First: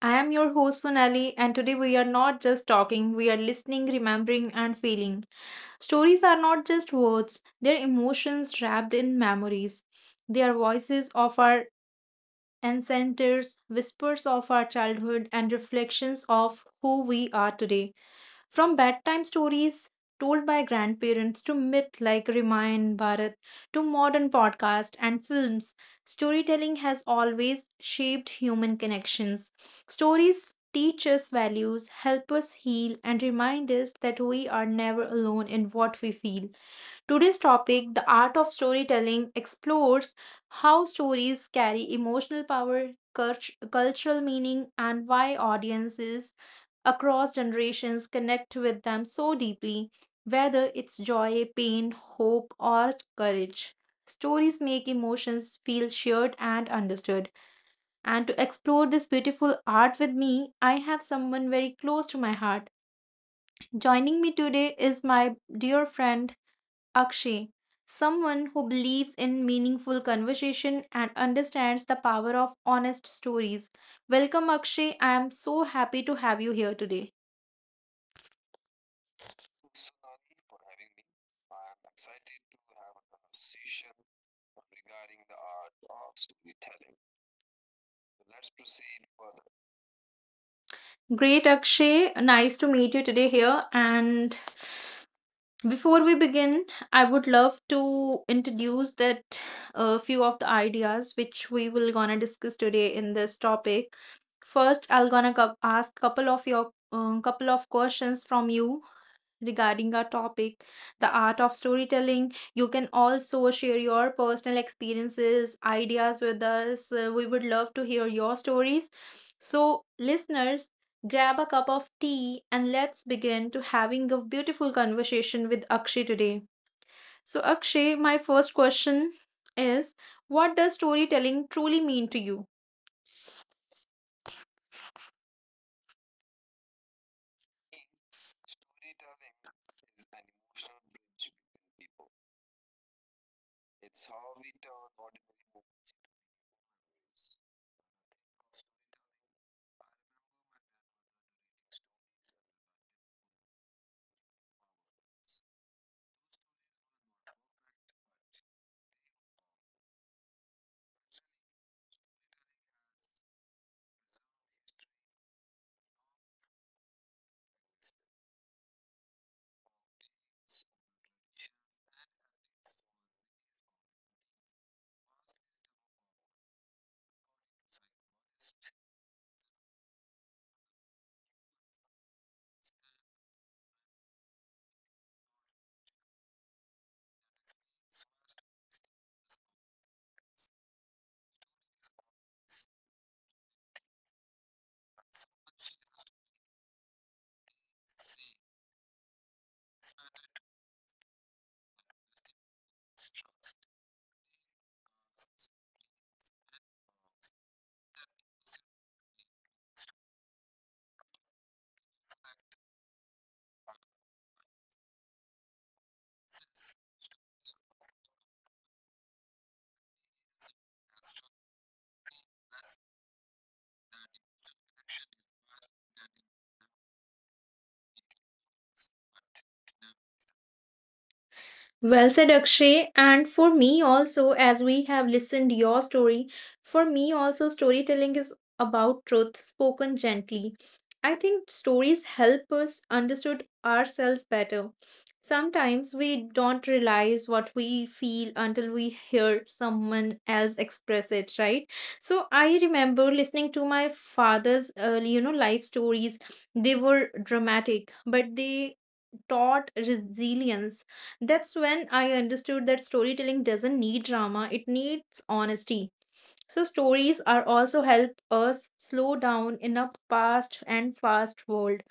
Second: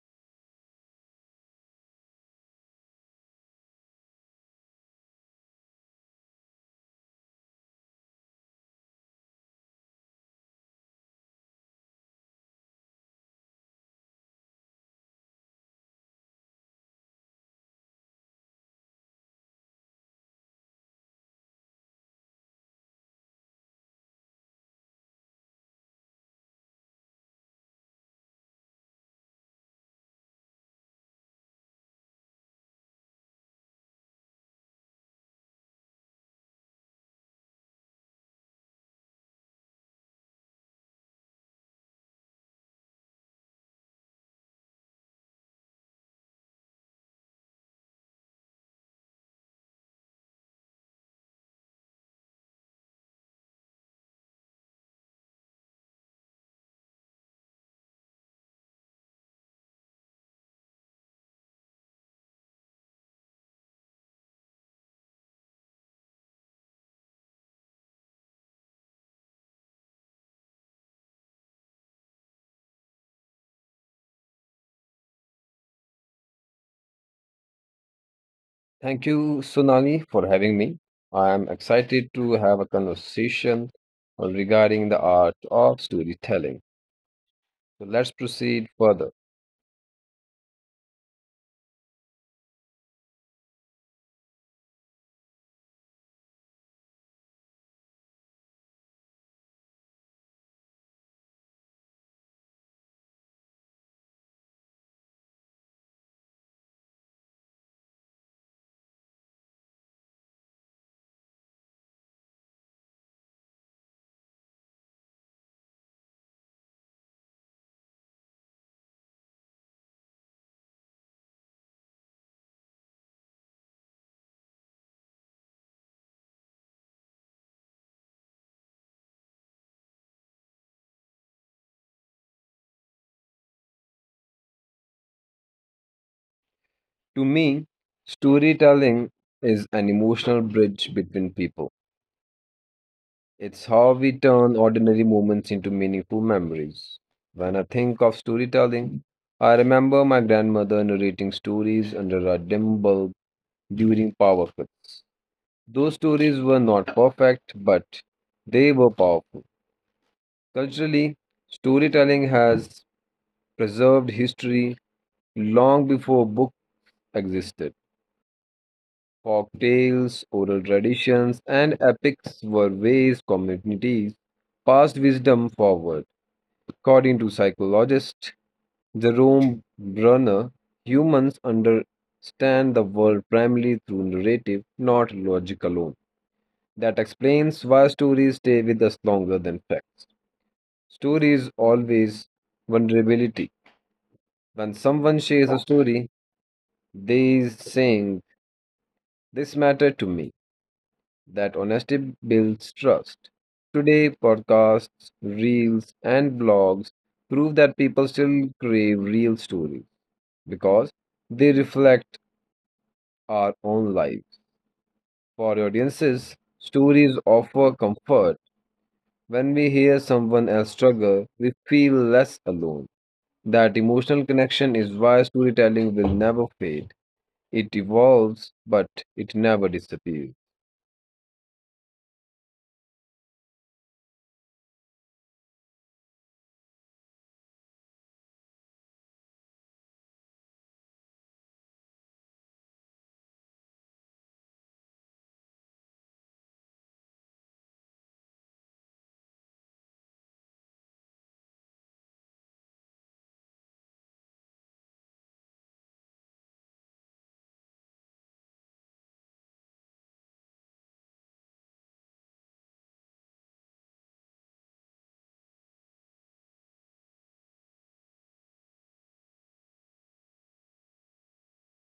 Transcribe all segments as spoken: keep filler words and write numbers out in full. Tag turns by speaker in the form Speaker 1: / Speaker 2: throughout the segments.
Speaker 1: I am your host Sonali, and today we are not just talking, we are listening, remembering, and feeling. Stories are not just words, they're emotions wrapped in memories. They are voices of our ancestors, whispers of our childhood, and reflections of who we are today. From bedtime stories told by grandparents to myth like Ramayan Bharat to modern podcasts and films, storytelling has always shaped human connections. Stories teach us values, help us heal, and remind us that we are never alone in what we feel. Today's topic, the art of storytelling, explores how stories carry emotional power, cult- cultural meaning, and why audiences across generations connect with them so deeply, whether it's joy, pain, hope, or courage. Stories make emotions feel shared and understood. And to explore this beautiful art with me, I have someone very close to my heart. Joining me today is my dear friend Akshay, someone who believes in meaningful conversation and understands the power of honest stories. Welcome, Akshay. I am so happy to have you here today.
Speaker 2: Thank you, Sonali, for having me. I am excited to have a conversation on regarding the art of storytelling. So let's proceed further.
Speaker 1: Great, Akshay. Nice to meet you today here. And before we begin, I would love to introduce that a few of the ideas which we will gonna discuss today in this topic. First, I'll gonna cou- ask couple of your um, couple of questions from you regarding our topic, the art of storytelling. You can also share your personal experiences, ideas with us. Uh, we would love to hear your stories. So, listeners, grab a cup of tea and let's begin to having a beautiful conversation with Akshay today. So, Akshay, my first question is what does storytelling truly mean to you?
Speaker 2: To me, storytelling is an emotional bridge between people. It's how we turn ordinary moments into meaningful memories. When I think of storytelling, I remember my grandmother narrating stories under a dim bulb during power cuts. Those stories were not perfect, but they were powerful. Culturally, storytelling has preserved history long before books existed. Folk tales, oral traditions, and epics were ways communities passed wisdom forward. According to psychologist Jerome Brunner, humans understand the world primarily through narrative, not logic alone. That explains why stories stay with us longer than facts. Stories always vulnerability. When someone shares a story, they is saying, "This mattered to me." That honesty builds trust. Today, podcasts, reels, and blogs prove that people still crave real stories because they reflect our own lives. For audiences, stories offer comfort. When we hear someone else struggle, we feel less alone. That emotional connection is why storytelling will never fade. It evolves, but it never disappears.
Speaker 1: Well said, Akshay. And for me also, as we have listened your story, for me also storytelling is about truth spoken gently. I think stories help us understood ourselves better. Sometimes we don't realize what we feel until we hear someone else express it, right? So I remember listening to my father's, uh, you know, life stories. They were dramatic, but they taught resilience, that's when I understood that storytelling doesn't need drama, it needs honesty. So, stories are also help us slow down in a fast and fast world.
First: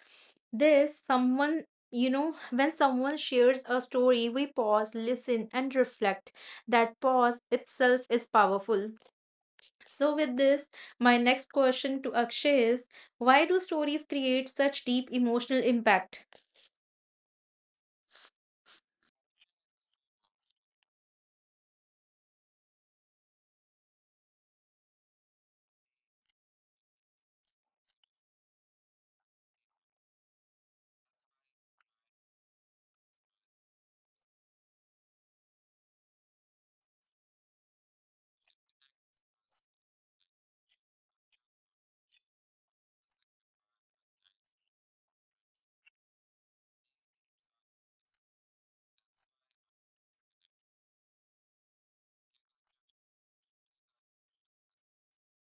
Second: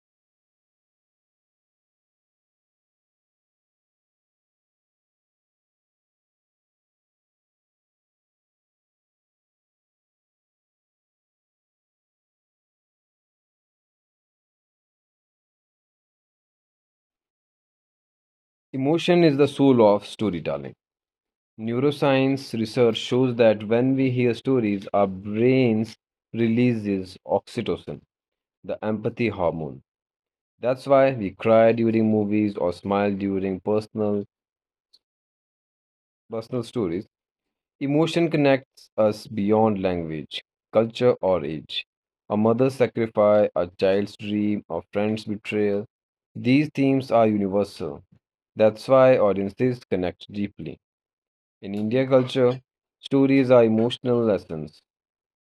Speaker 1: This, someone, you know, when someone shares a story, we pause, listen, and reflect. That pause itself is powerful. So, with this, my next question to Akshay is why do stories create such deep emotional impact?
Speaker 2: Emotion is the soul of storytelling. Neuroscience research shows that when we hear stories, our brains releases oxytocin, the empathy hormone. That's why we cry during movies or smile during personal personal stories. Emotion connects us beyond language, culture, or age. A mother's sacrifice, a child's dream, a friend's betrayal. These themes are universal. That's why audiences connect deeply. In India culture, stories are emotional lessons.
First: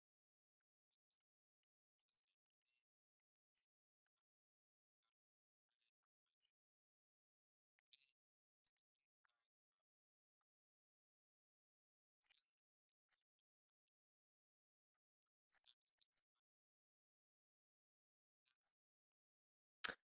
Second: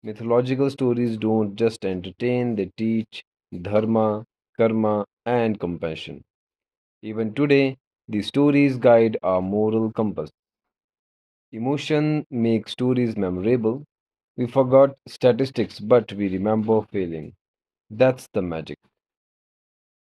Speaker 2: Mythological stories don't just entertain, they teach dharma, karma, and compassion. Even today, these stories guide our moral compass. Emotion makes stories memorable. We forgot statistics, but we remember feeling. That's the magic.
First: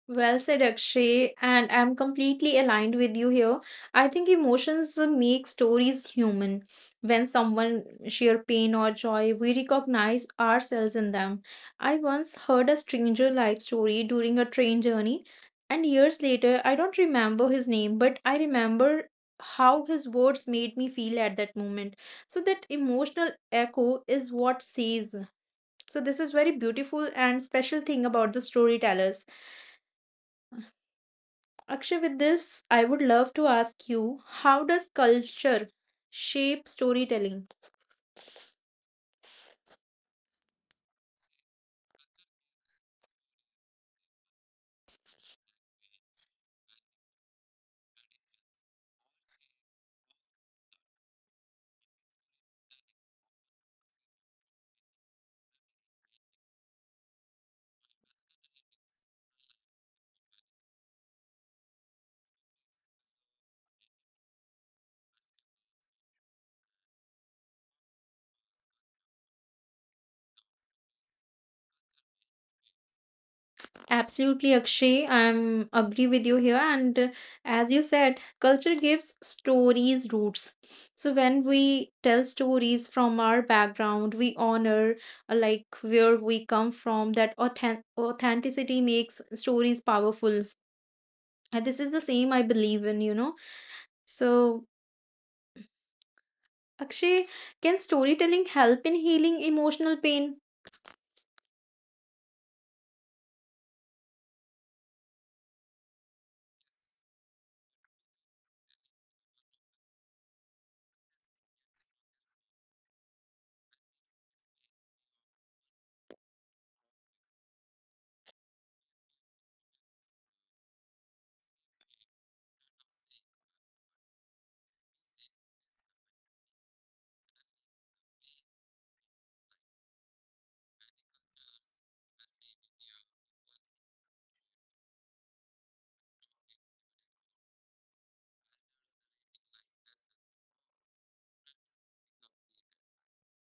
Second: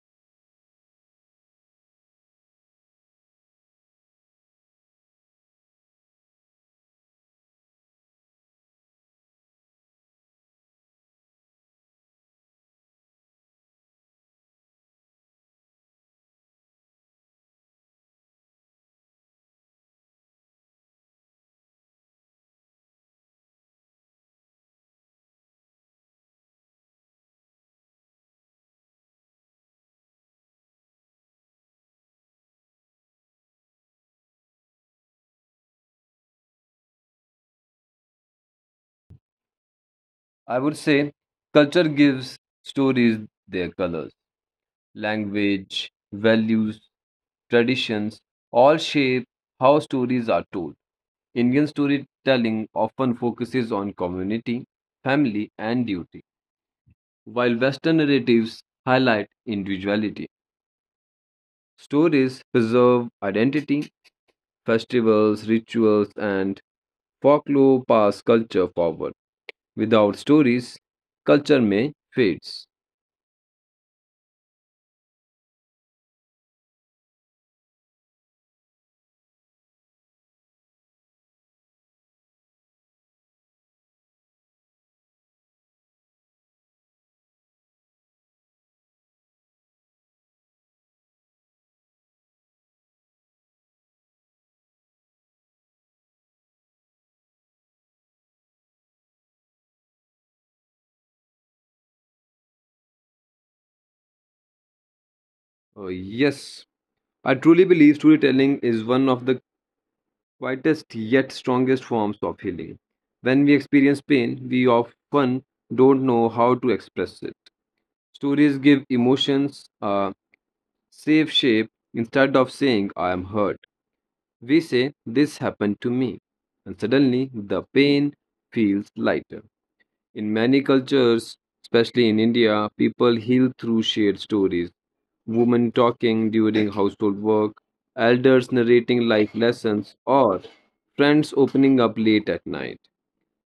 Speaker 1: Well said, Akshay, and I'm completely aligned with you here. I think emotions uh, make stories human. When someone share pain or joy, we recognize ourselves in them. I once heard a stranger life story during a train journey, and years later, I don't remember his name, but I remember how his words made me feel at that moment. So that emotional echo is what says. So this is very beautiful and special thing about the storytellers. Akshay, with this, I would love to ask you how does culture shape storytelling?
Speaker 2: I would say culture gives stories their colors, language, values, traditions, all shape how stories are told. Indian storytelling often focuses on community, family, and duty, while Western narratives highlight individuality. Stories preserve identity, festivals, rituals, and folklore pass culture forward. Without stories, culture may fades.
Speaker 1: Absolutely, Akshay. I'm agree with you here. And uh, as you said, culture gives stories roots. So when we tell stories from our background, we honor uh, like where we come from. That authen- authenticity makes stories powerful. And this is the same I believe in, you know. So Akshay, can storytelling help in healing emotional pain?
Speaker 2: Uh, yes, I truly believe storytelling is one of the quietest yet strongest forms of healing. When we experience pain, we often don't know how to express it. Stories give emotions a safe shape instead of saying, "I am hurt." We say, "This happened to me." And suddenly, the pain feels lighter. In many cultures, especially in India, people heal through shared stories women talking during household work, elders narrating life lessons, or friends opening up late at night.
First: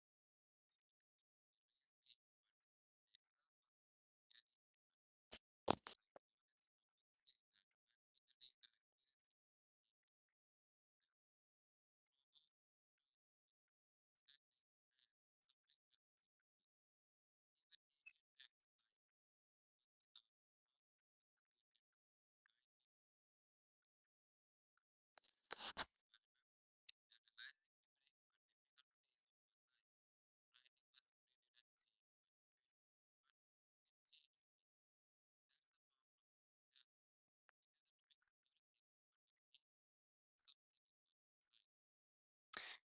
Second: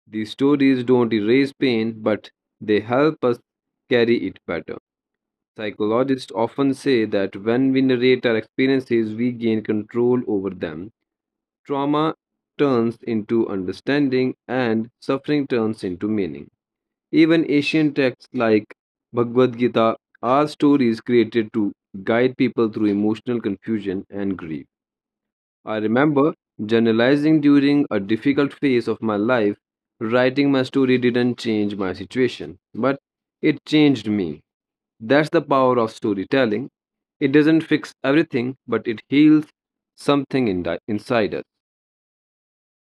Speaker 2: These stories don't erase pain, but they help us carry it better. Psychologists often say that when we narrate our experiences, we gain control over them. Trauma turns into understanding, and suffering turns into meaning. Even ancient texts like Bhagavad Gita are stories created to guide people through emotional confusion and grief. I remember journalizing during a difficult phase of my life. Writing my story didn't change my situation, but it changed me. That's the power of storytelling. It doesn't fix everything, but it heals something in inside us.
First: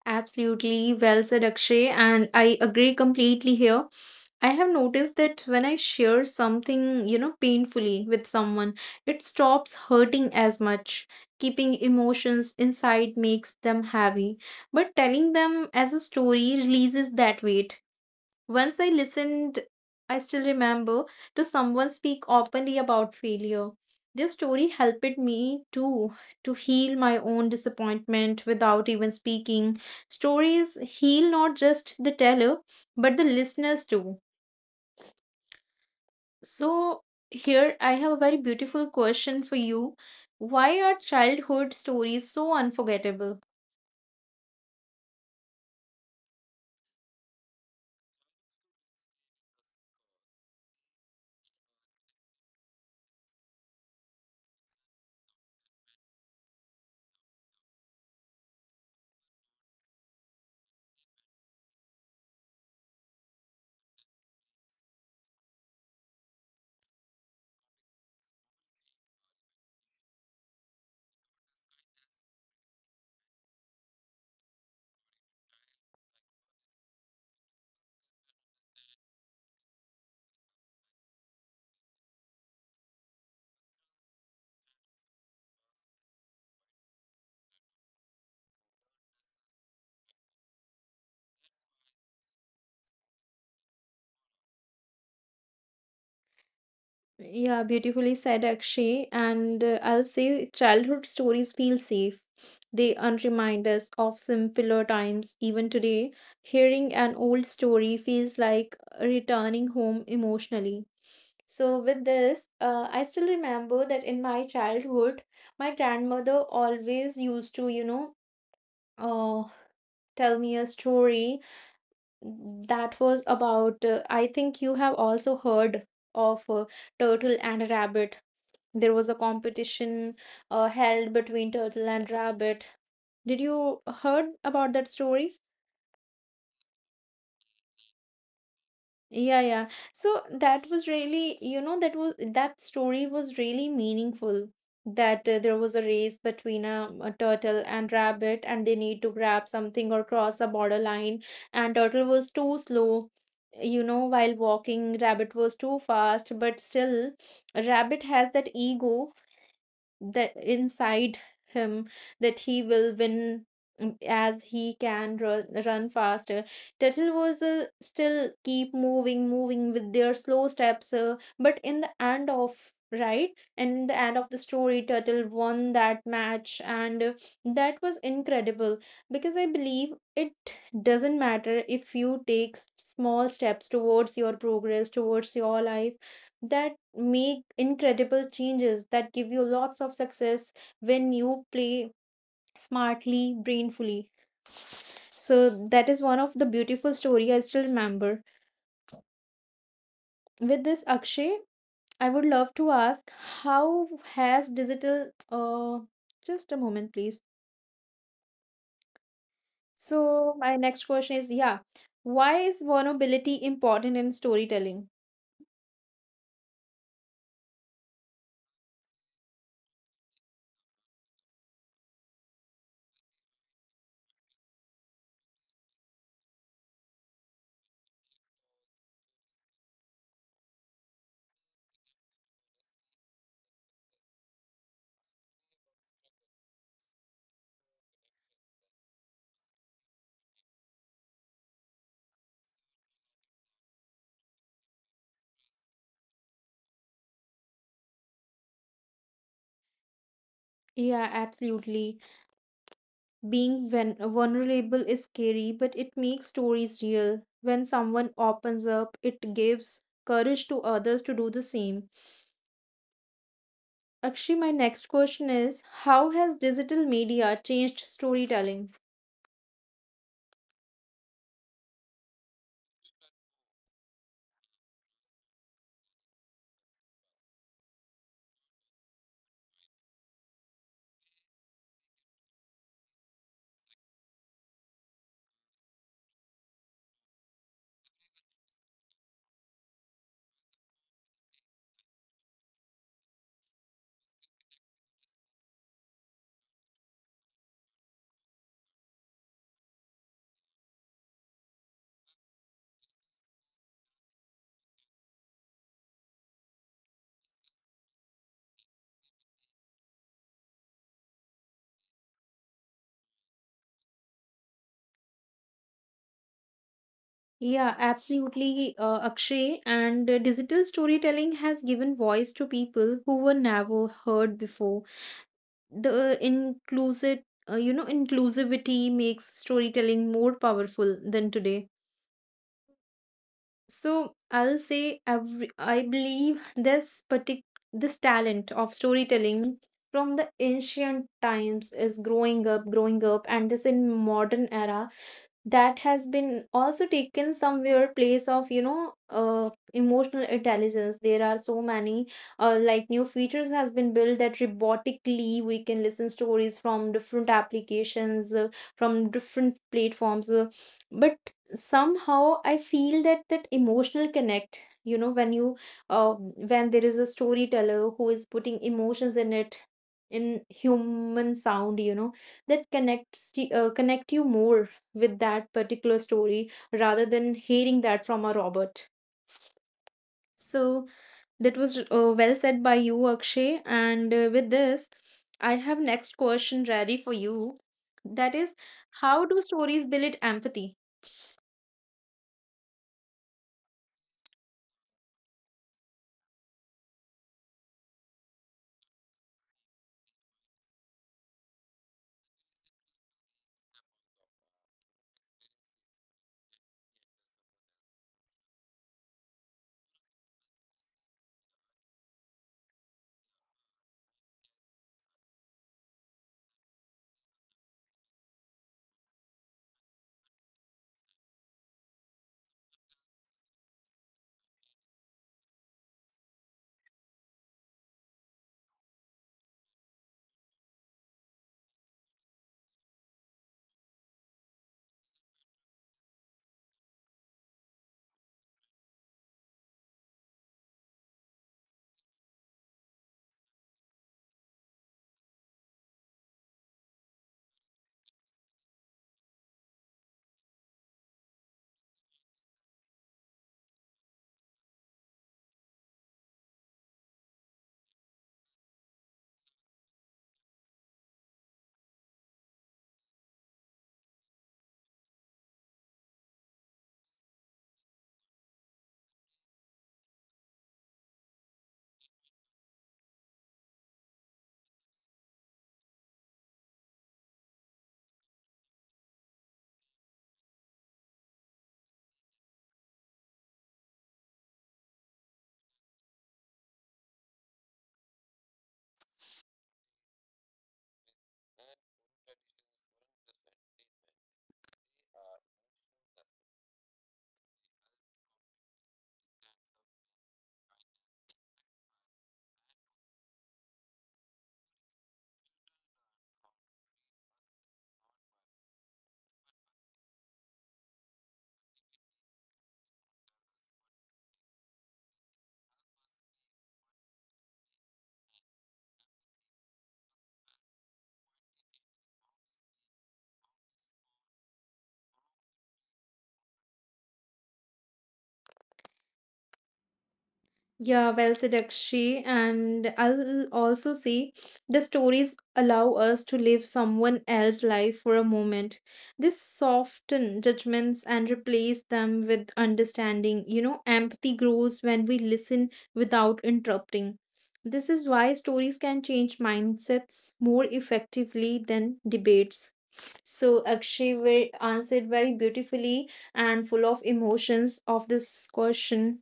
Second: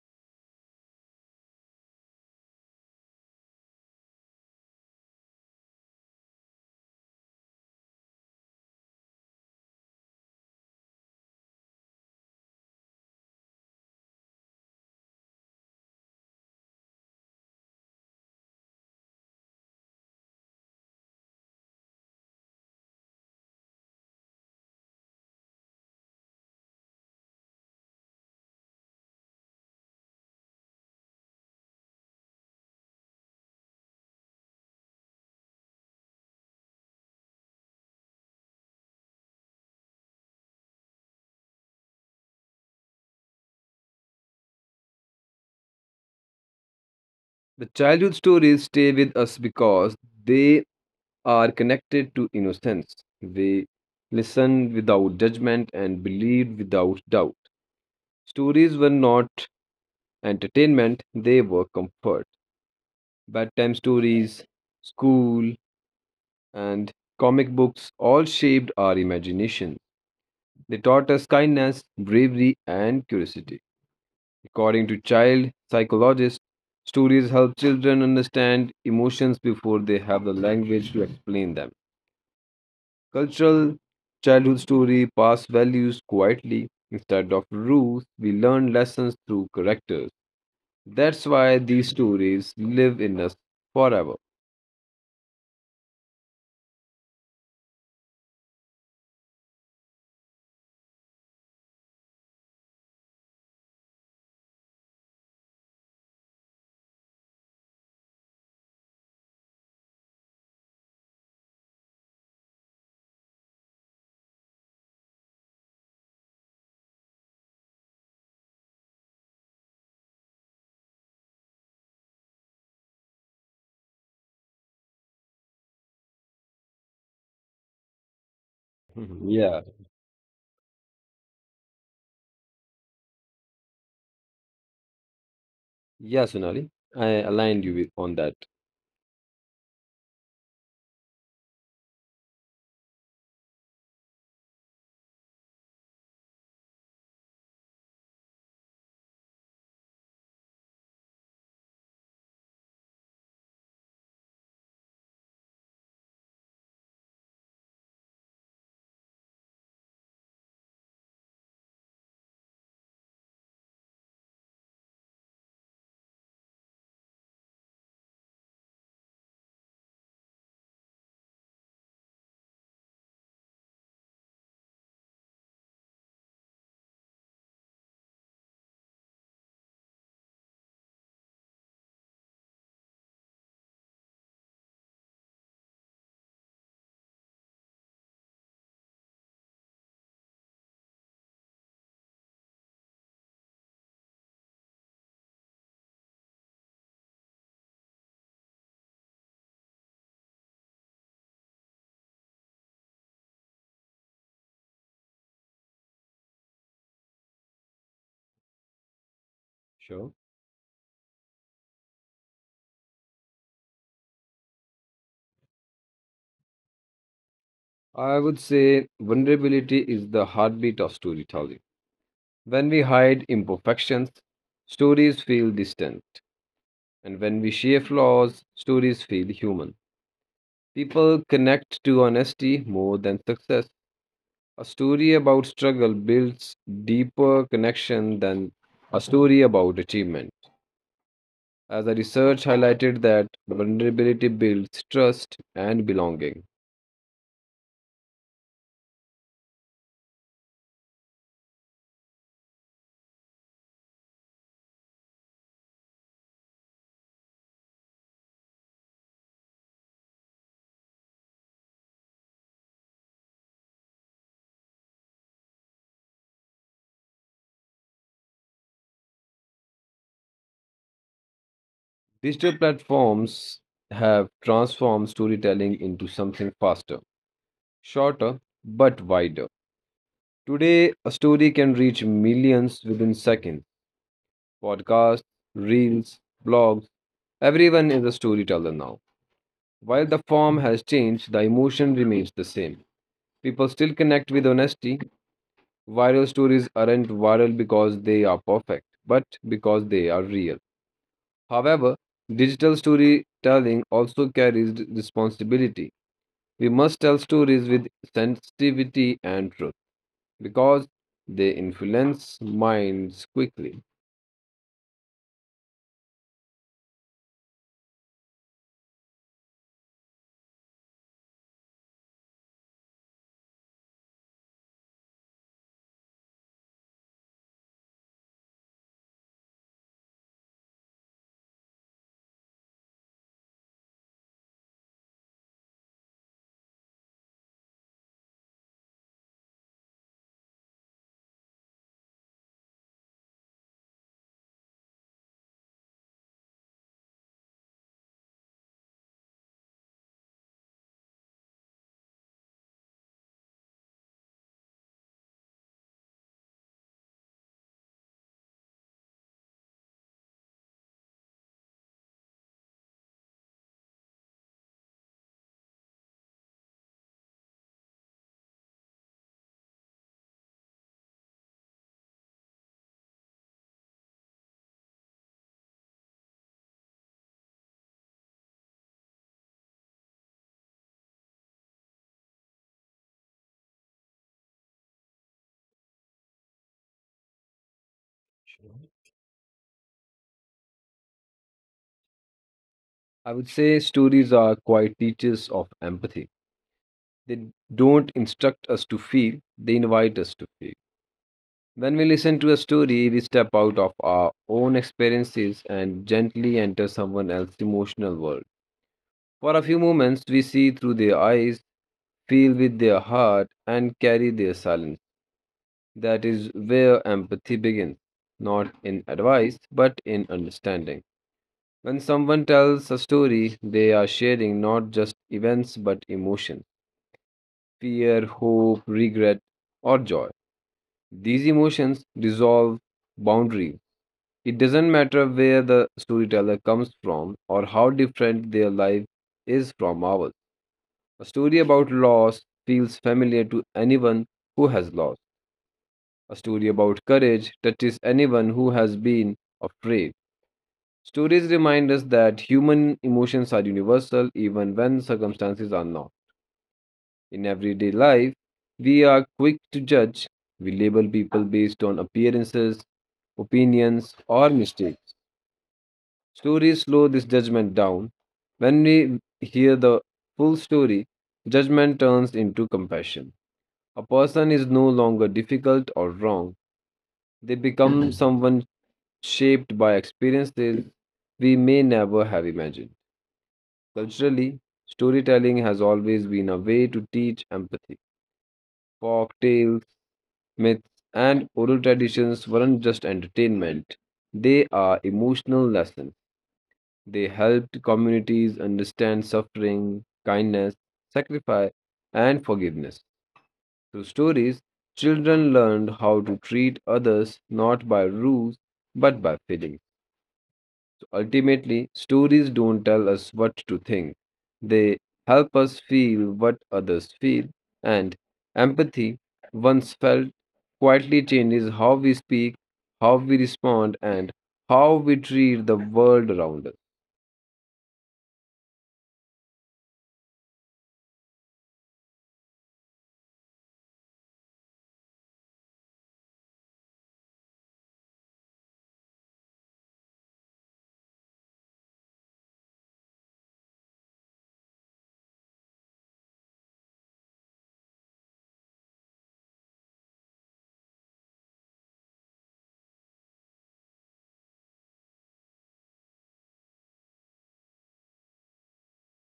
Speaker 1: Absolutely, well said, Akshay, and I agree completely here. I have noticed that when I share something, you know, painfully with someone, it stops hurting as much. Keeping emotions inside makes them heavy, but telling them as a story releases that weight. Once I listened, I still remember, to someone speak openly about failure. Their story helped me too to heal my own disappointment without even speaking. Stories heal not just the teller, but the listeners too. So, here I have a very beautiful question for you. Why are childhood stories so unforgettable?
Speaker 2: The childhood stories stay with us because they are connected to innocence. They listened without judgment and believed without doubt. Stories were not entertainment, they were comfort. Bedtime stories, school, and comic books all shaped our imagination. They taught us kindness, bravery, and curiosity. According to child psychologists, stories help children understand emotions before they have the language to explain them. Cultural childhood story pass values quietly instead of rules. We learn lessons through characters. That's why these stories live in us forever.
Speaker 1: Yeah, beautifully said, Akshay. And uh, I'll say childhood stories feel safe. They unremind us of simpler times. Even today, hearing an old story feels like uh, returning home emotionally. So, with this, uh, I still remember that in my childhood, my grandmother always used to, you know, uh, tell me a story that was about, uh, I think you have also heard of uh, Turtle and a Rabbit, there was a
Speaker 2: Mhm. Yeah,
Speaker 1: competition uh, held between turtle and rabbit. Did you heard about that story?
Speaker 2: yeah, Sonali, I aligned you with on that.
Speaker 1: Yeah, yeah. So that was really, you know, that was that story was really meaningful. That uh, there was a race between a, a turtle and rabbit, and they need to grab something or cross a borderline. And turtle was too slow, you know, while walking. Rabbit was too fast, but still, rabbit has that ego that inside him that he will win, mm, as he can run, run faster. Turtle was uh, still keep moving, moving with their slow steps, uh, but in the end of right, and in the end of the story turtle won that match, and uh, that was incredible because I believe it doesn't matter if you take s- small steps towards your progress towards your life that make incredible changes that give you lots of success when you play smartly brainfully. So that is one of the beautiful story I still remember. With this Akshay, I would love to ask how has digital uh, just a moment please.
Speaker 2: Sure.
Speaker 1: So my next question is, yeah, why is vulnerability important in storytelling?
Speaker 2: I would say vulnerability is the heartbeat of storytelling. When we hide imperfections, stories feel distant, and when we share flaws, stories feel human. People connect to honesty more than success. A story about struggle builds deeper connection than a story about achievement. As the research highlighted that vulnerability builds trust and belonging.
Speaker 1: Yeah, absolutely. Being ven- vulnerable is scary, but it makes stories real. When someone opens up, it gives courage to others to do the same. Actually, my next question is, how has digital media changed storytelling?
Speaker 2: Digital platforms have transformed storytelling into something faster, shorter, but wider. Today, a story can reach millions within seconds. Podcasts, reels, blogs, everyone is a storyteller now. While the form has changed, the emotion remains the same. People still connect with honesty. Viral stories aren't viral because they are perfect, but because they are real. However, digital storytelling also carries d- responsibility. We must tell stories with sensitivity and truth because they influence minds quickly.
Speaker 1: Yeah, absolutely, uh, Akshay. And uh, digital storytelling has given voice to people who were never heard before. The inclusive, uh, you know, inclusivity makes storytelling more powerful than today. So I'll say every, I believe this partic- this talent of storytelling from the ancient times is growing up, growing up, and this in modern era, that has been also taken somewhere place of, you know uh, emotional intelligence. There are so many uh, like new features has been built that robotically we can listen stories from different applications, uh, from different platforms, uh, but somehow I feel that that emotional connect, you know, when you uh, when there is a storyteller who is putting emotions in it in human sound, you know, that connects to- uh, connect you more with that particular story rather than hearing that from a Robert. So that was uh, well said by you, Akshay. And uh, with this, I have next question ready for you. That is, how do stories build empathy?
Speaker 2: I would say stories are quite teachers of empathy. They don't instruct us to feel, they invite us to feel. When we listen to a story, we step out of our own experiences and gently enter someone else's emotional world. For a few moments, we see through their eyes, feel with their heart, and carry their silence. That is where empathy begins, not in advice, but in understanding. When someone tells a story, they are sharing not just events but emotions fear, hope, regret, or joy. These emotions dissolve boundaries. It doesn't matter where the storyteller comes from or how different their life is from ours. A story about loss feels familiar to anyone who has lost. A story about courage touches anyone who has been afraid. Stories remind us that human emotions are universal even when circumstances are not. In everyday life, we are quick to judge. We label people based on appearances, opinions, or mistakes. Stories slow this judgment down. When we hear the full story, judgment turns into compassion. A person is no longer difficult or wrong. They become someone shaped by experiences we may never have imagined. Culturally, storytelling has always been a way to teach empathy. Folk tales, myths, and oral traditions weren't just entertainment, they are emotional lessons. They helped communities understand suffering, kindness, sacrifice, and forgiveness. Through stories, children learned how to treat others not by rules but by feelings. So ultimately, stories don't tell us what to think, they help us feel what others feel, and empathy, once felt, quietly changes how we speak, how we respond, and how we treat the world around us.
Speaker 1: Yeah, well said, Akshi. And I'll also see the stories allow us to live someone else's life for a moment. This soften judgments and replace them with understanding. You know, empathy grows when we listen without interrupting. This is why stories can change mindsets more effectively than debates. So, Akshay ve- answered very beautifully and full of emotions of this question.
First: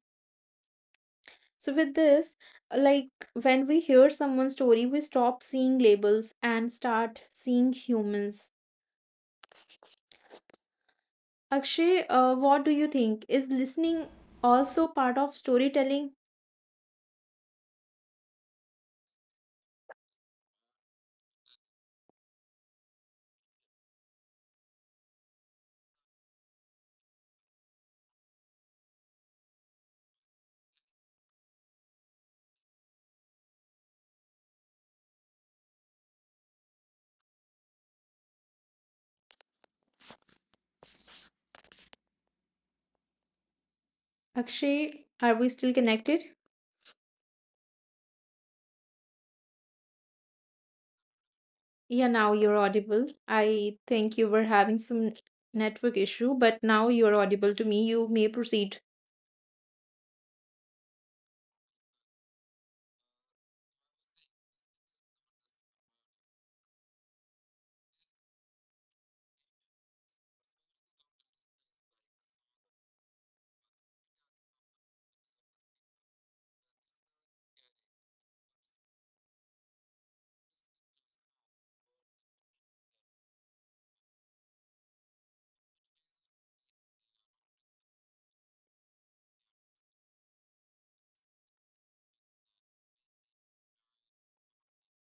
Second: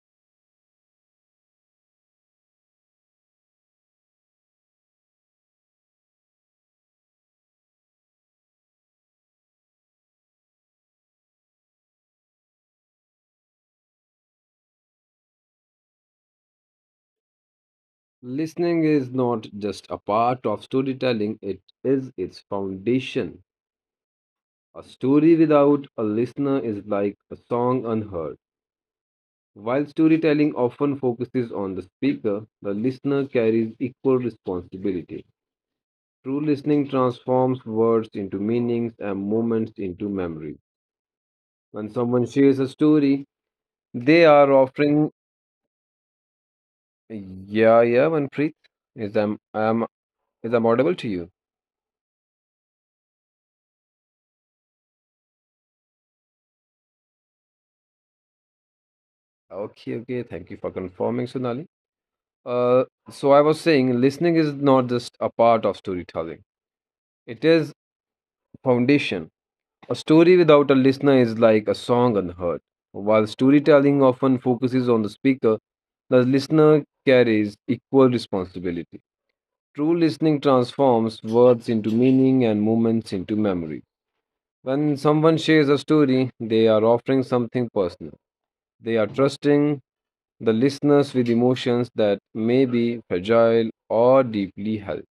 Speaker 1: So, with this, uh, like when we hear someone's story, we stop seeing labels and start seeing humans. Akshay, uh, what do you think? Is listening also part of storytelling?
Speaker 2: Listening is not just a part of storytelling, it is its foundation. A story without a listener is like a song unheard. While storytelling often focuses on the speaker, the listener carries equal responsibility. True listening transforms words into meanings and moments into memory. When someone shares a story, they are offering.
Speaker 1: Akshay, are we still connected?
Speaker 2: Yeah, yeah, Manpreet. Is I'm, I'm, is I'm audible to you?
Speaker 1: Yeah, now you're audible. I think you were having some network issue, but now you're audible to me. You may proceed.
Speaker 2: Okay, okay. Thank you for confirming, Sonali. Uh, so I was saying, listening is not just a part of storytelling. It is foundation. A story without a listener is like a song unheard. While storytelling often focuses on the speaker, the listener carries equal responsibility. True listening transforms words into meaning and moments into memory. When someone shares a story, they are offering something personal. They are trusting the listeners with emotions that may be fragile or deeply held.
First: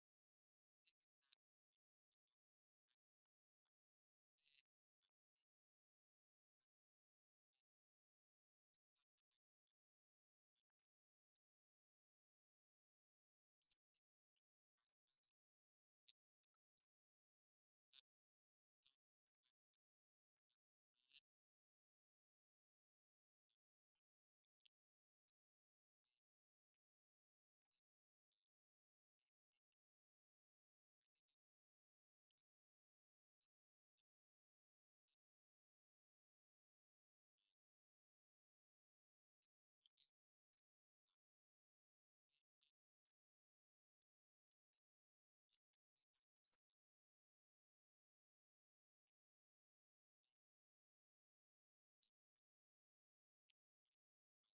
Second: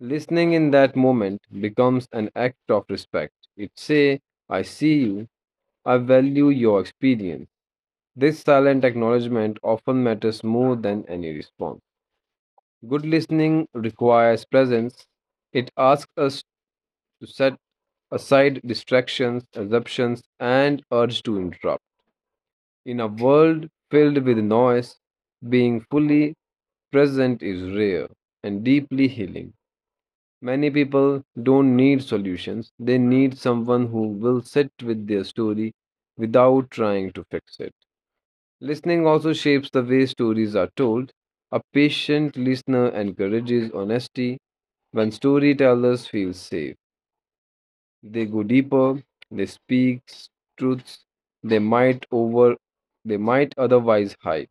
Speaker 2: Listening in that moment becomes an act of respect. It say, "I see you, I value your experience." This silent acknowledgement often matters more than any response. Good listening requires presence. It asks us to set aside distractions, assumptions, and urge to interrupt. In a world filled with noise, being fully present is rare and deeply healing. Many people don't need solutions, they need someone who will sit with their story without trying to fix it. Listening also shapes the way stories are told. A patient listener encourages honesty. When storytellers feel safe, they go deeper, they speak truths they might over they might otherwise hide.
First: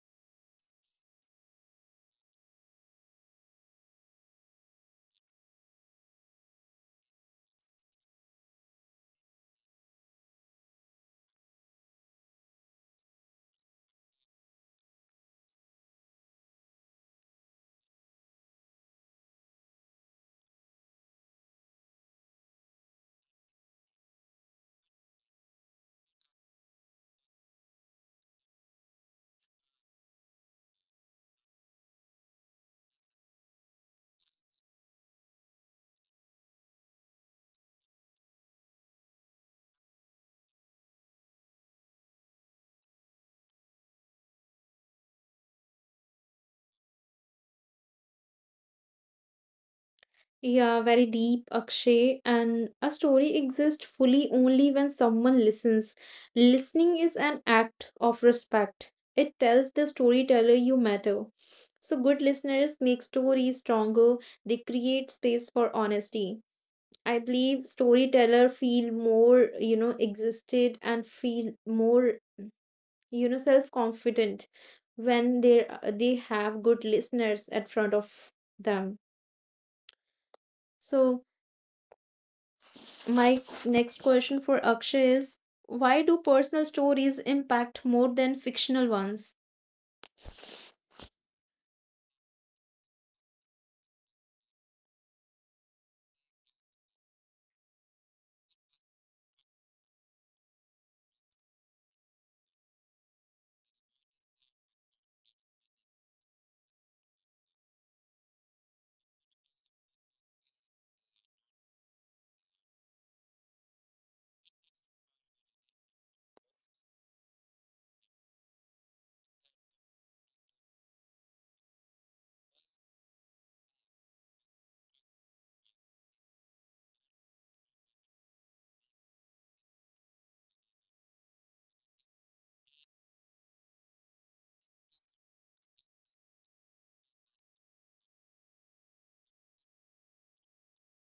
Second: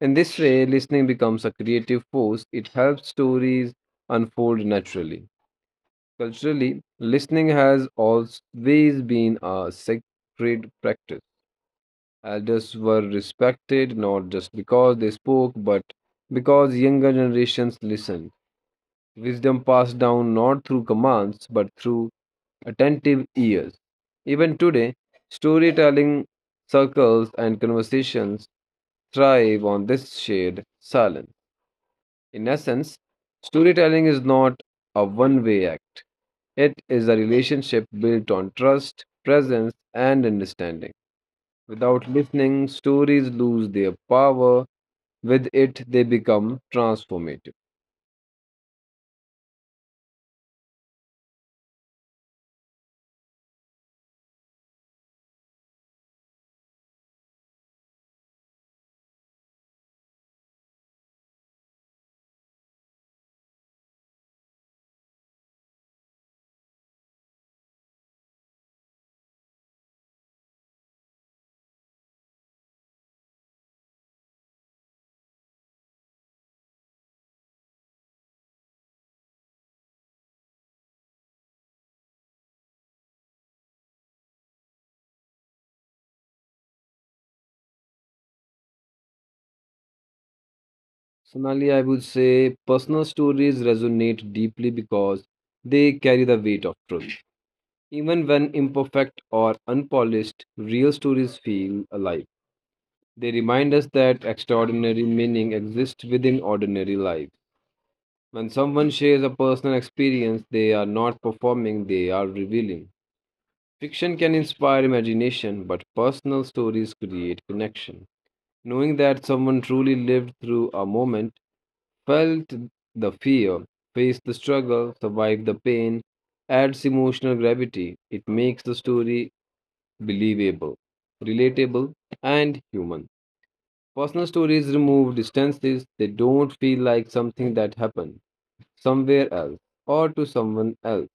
Speaker 2: In this way, listening becomes a creative force. It helps stories unfold naturally. Culturally, listening has always been a sacred practice. Elders were respected not just because they spoke, but because younger generations listened. Wisdom passed down not through commands, but through attentive ears. Even today, storytelling circles and conversations thrive on this shared silence. In essence, storytelling is not a one way act. It is a relationship built on trust, presence, and understanding. Without listening, stories lose their power. With it, they become transformative.
Speaker 1: Yeah, very deep, Akshay. And a story exists fully only when someone listens. Listening is an act of respect. It tells the storyteller you matter. So good listeners make stories stronger. They create space for honesty. I believe storyteller feel more, you know, existed and feel more, you know, self-confident when they they have good listeners at front of them. So my next question for Akshay is why do personal stories impact more than fictional ones?
Speaker 2: Sonali, I would say personal stories resonate deeply because they carry the weight of truth. Even when imperfect or unpolished, real stories feel alive. They remind us that extraordinary meaning exists within ordinary lives. When someone shares a personal experience, they are not performing, they are revealing. Fiction can inspire imagination, but personal stories create connection. Knowing that someone truly lived through a moment, felt the fear, faced the struggle, survived the pain, adds emotional gravity. It makes the story believable, relatable, and human. Personal stories remove distances, they don't feel like something that happened somewhere else or to someone else.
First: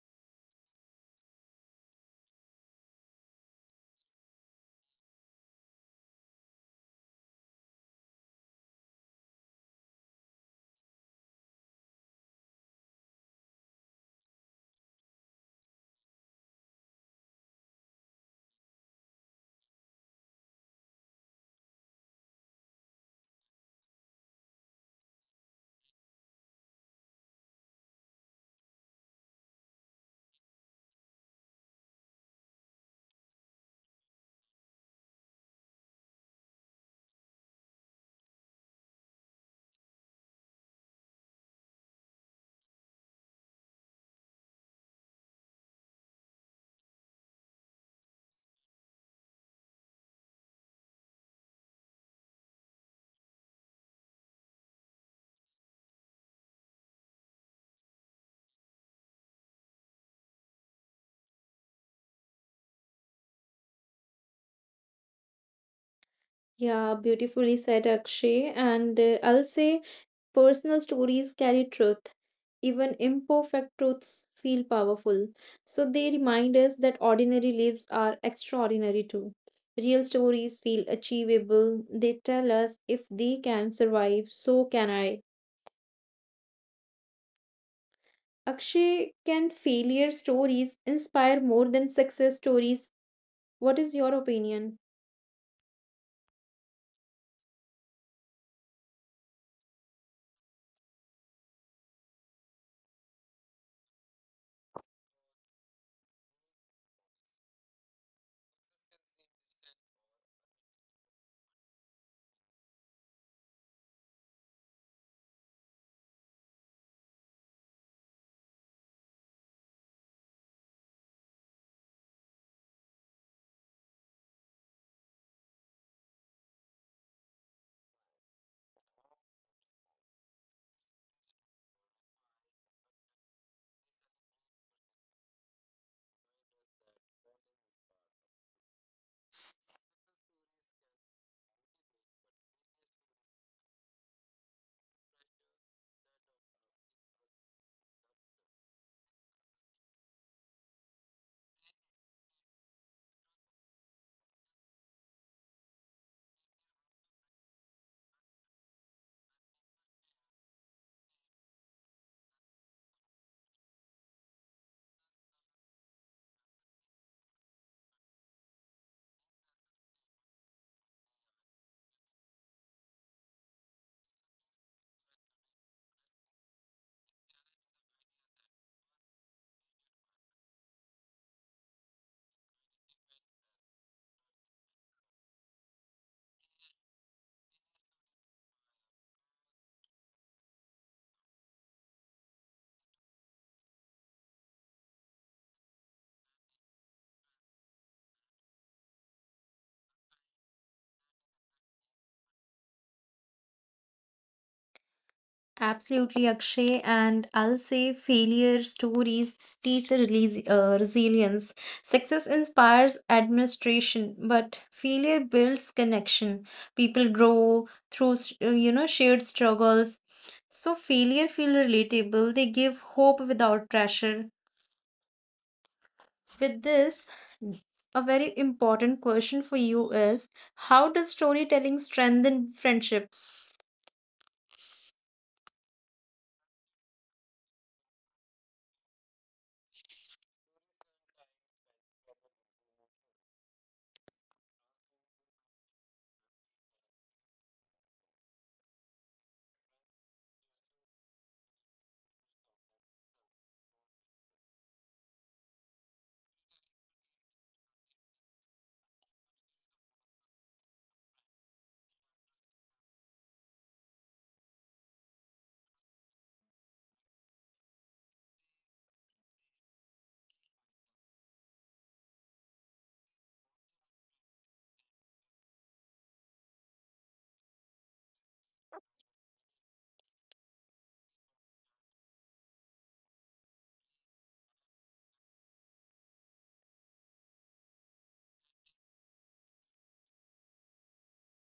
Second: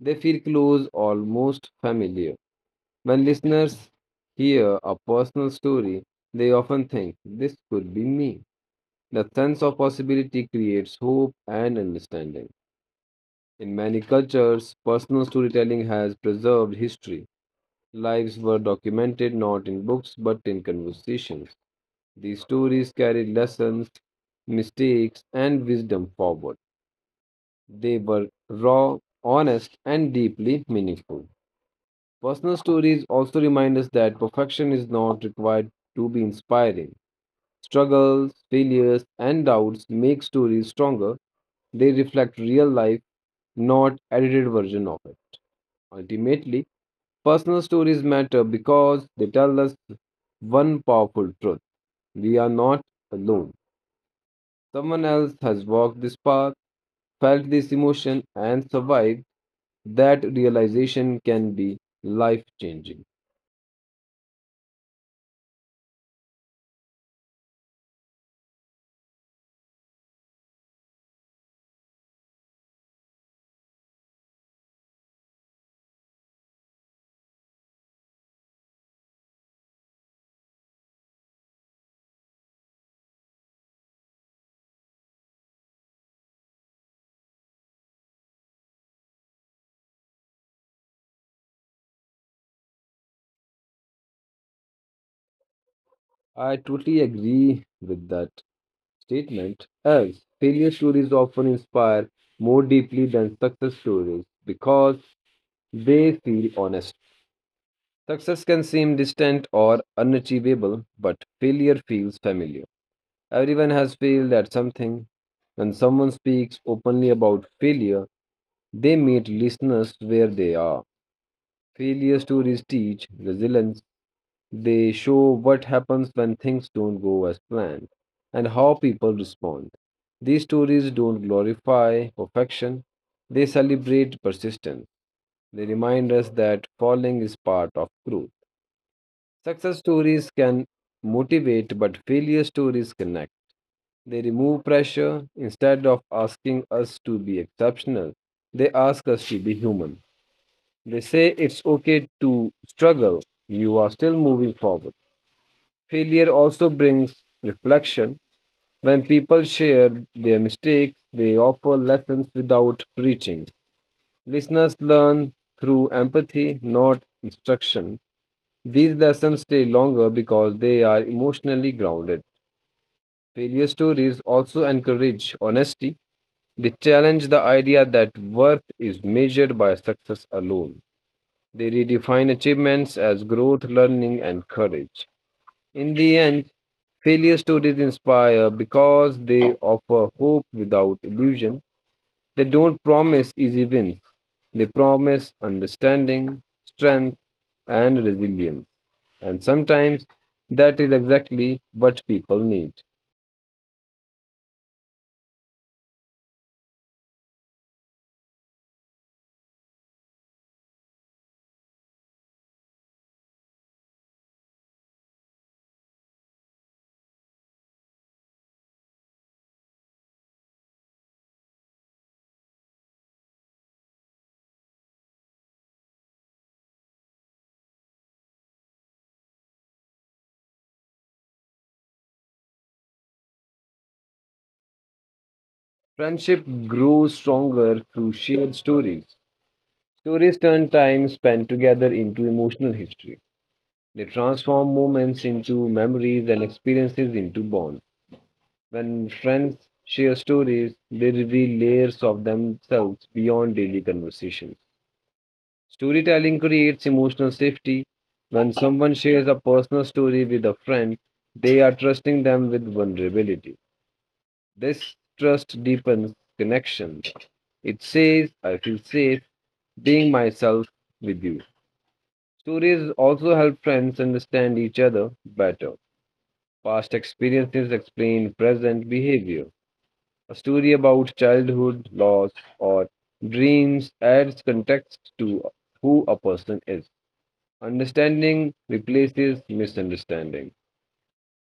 Speaker 2: They feel close, almost familiar. When listeners hear a personal story, they often think, "This could be me." The sense of possibility creates hope and understanding. In many cultures, personal storytelling has preserved history. Lives were documented not in books but in conversations. These stories carried lessons, mistakes, and wisdom forward. They were raw, honest, and deeply meaningful. Personal stories also remind us that perfection is not required to be inspiring. Struggles, failures, and doubts make stories stronger. They reflect real life, not edited version of it. Ultimately, personal stories matter because they tell us one powerful truth. We are not alone. Someone else has walked this path, felt this emotion, and survived. That realization can be life changing.
Speaker 1: Yeah, beautifully said, Akshay. And uh, I'll say personal stories carry truth. Even imperfect truths feel powerful. So they remind us that ordinary lives are extraordinary too. Real stories feel achievable. They tell us if they can survive, so can I. Akshay, can failure stories inspire more than success stories? What is your opinion?
Speaker 2: I totally agree with that statement as failure stories often inspire more deeply than success stories because they feel honest. Success can seem distant or unachievable, but failure feels familiar. Everyone has failed at something. When someone speaks openly about failure, they meet listeners where they are. Failure stories teach resilience. They show what happens when things don't go as planned and how people respond. These stories don't glorify perfection, they celebrate persistence. They remind us that falling is part of growth. Success stories can motivate, but failure stories connect. They remove pressure. Instead of asking us to be exceptional, they ask us to be human. They say it's okay to struggle, you are still moving forward. Failure also brings reflection. When people share their mistakes, they offer lessons without preaching. Listeners learn through empathy, not instruction. These lessons stay longer because they are emotionally grounded. Failure stories also encourage honesty. They challenge the idea that worth is measured by success alone. They redefine achievements as growth, learning, and courage. In the end, failure stories inspire because they offer hope without illusion. They don't promise easy wins, they promise understanding, strength, and resilience. And sometimes that is exactly what people need.
Speaker 1: Absolutely, Akshay. And I'll say failure stories teach a release, uh, resilience. Success inspires administration, but failure builds connection. People grow through, s- uh, you know, shared struggles. So failure feel relatable. They give hope without pressure. With this, a very important question for you is how does storytelling strengthen friendship?
Speaker 2: Friendship grows stronger through shared stories. Stories turn time spent together into emotional history. They transform moments into memories and experiences into bonds. When friends share stories, they reveal layers of themselves beyond daily conversations. Storytelling creates emotional safety. When someone shares a personal story with a friend, they are trusting them with vulnerability. This trust deepens connection. It says, I feel safe being myself with you. Stories also help friends understand each other better. Past experiences explain present behavior. A story about childhood, loss, or dreams adds context to who a person is. Understanding replaces misunderstanding.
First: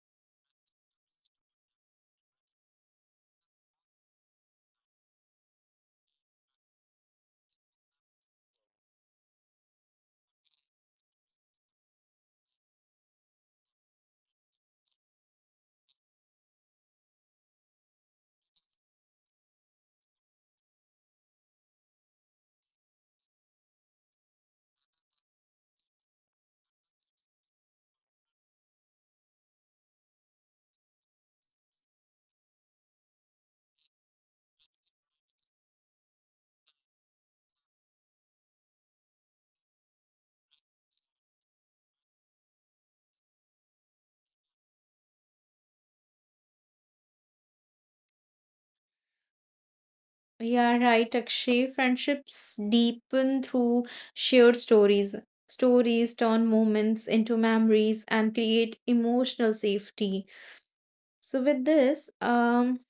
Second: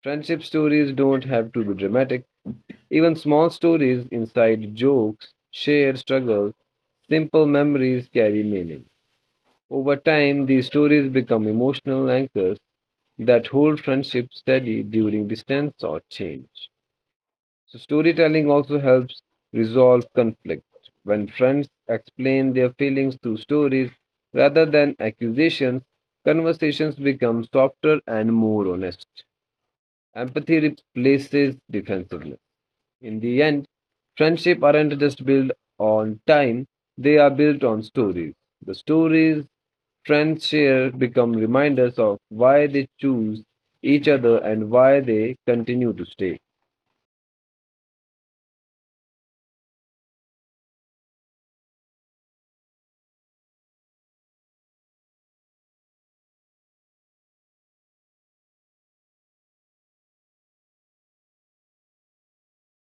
Speaker 2: Friendship stories don't have to be dramatic. Even small stories, inside jokes, shared struggles, simple memories carry meaning. Over time, these stories become emotional anchors that hold friendships steady during distance or change. So, storytelling also helps resolve conflict. When friends explain their feelings through stories rather than accusations, conversations become softer and more honest. Empathy replaces defensiveness. In the end, friendship aren't just built on time, they are built on stories. The stories friends share become reminders of why they choose each other and why they continue to stay.
Speaker 1: Yeah, right, Akshay. Friendships deepen through shared stories. Stories turn moments into memories and create emotional safety. So, with this, um,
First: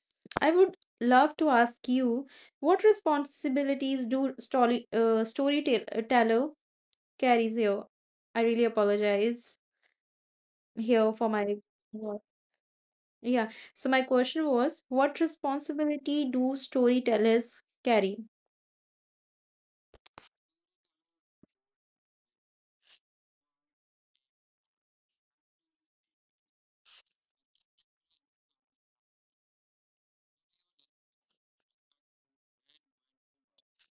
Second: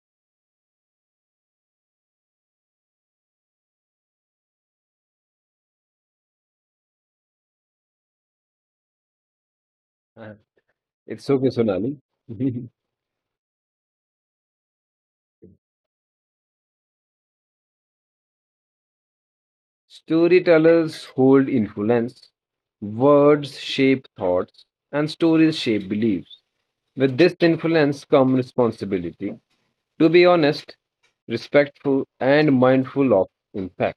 Speaker 1: I would love to ask you what responsibilities do story uh, storyteller carries here? I really apologize
Speaker 2: Uh,
Speaker 1: here
Speaker 2: It's
Speaker 1: for
Speaker 2: okay,
Speaker 1: my
Speaker 2: Sonali.
Speaker 1: words. Yeah. So, my question was, what responsibility do storytellers carry?
Speaker 2: Storytellers hold influence, words shape thoughts, and stories shape beliefs. With this influence comes responsibility to be honest, respectful, and mindful of impact.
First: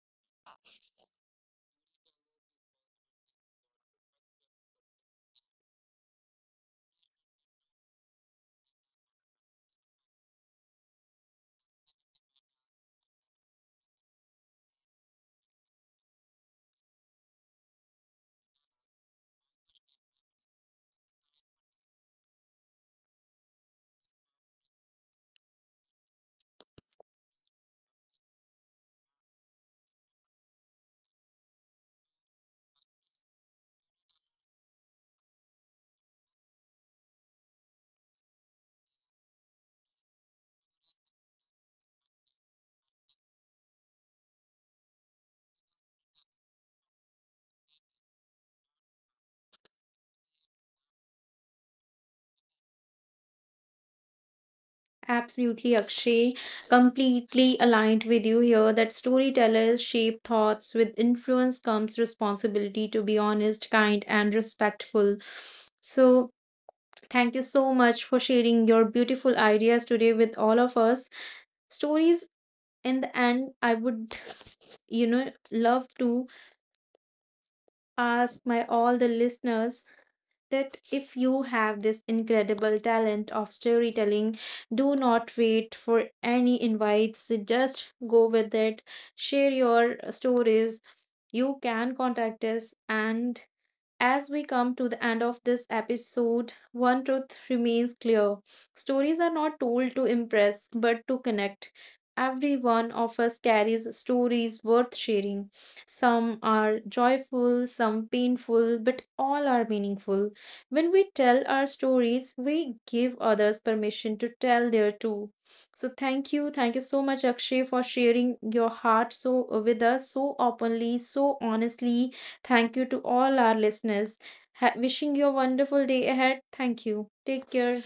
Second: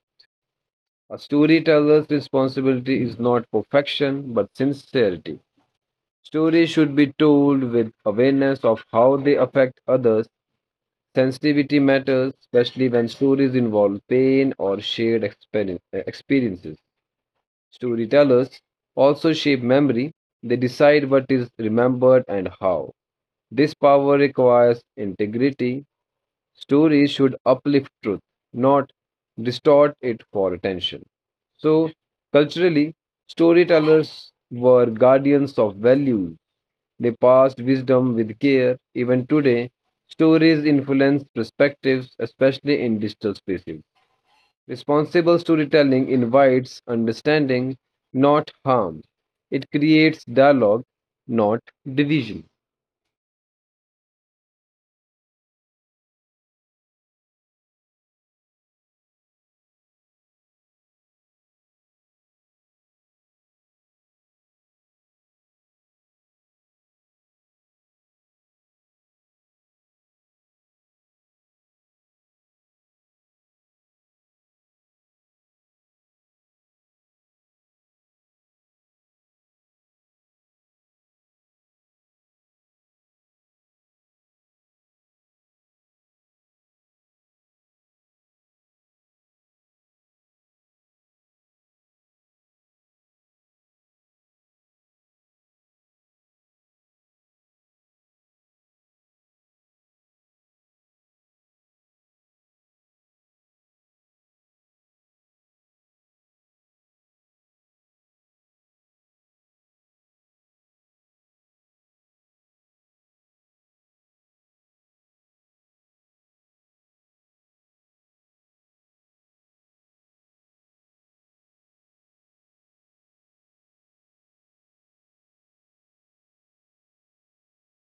Speaker 2: A storyteller's responsibility is not perfection but sincerity. Stories should be told with awareness of how they affect others. Sensitivity matters, especially when stories involve pain or shared experience, experiences. Storytellers also shape memory, they decide what is remembered and how. This power requires integrity. Stories should uplift truth, not distort it for attention. So, culturally, storytellers were guardians of values. They passed wisdom with care. Even today, stories influence perspectives, especially in digital spaces. Responsible storytelling invites understanding, not harm. It creates dialogue, not division.
Speaker 1: Absolutely, Akshay. Completely aligned with you here that storytellers shape thoughts. With influence comes responsibility to be honest, kind, and respectful. So, thank you so much for sharing your beautiful ideas today with all of us. Stories, in the end, I would, you know, love to ask my all the listeners that if you have this incredible talent of storytelling, do not wait for any invites, just go with it, share your stories. You can contact us and as we come to the end of this episode, one truth remains clear. Stories are not told to impress, but to connect. Every one of us carries stories worth sharing. Some are joyful, some painful, but all are meaningful. When we tell our stories, we give others permission to tell their too. So thank you, thank you so much, Akshay, for sharing your heart so with us so openly, so honestly. Thank you to all our listeners. Ha- wishing you a wonderful day ahead. Thank you. Take care.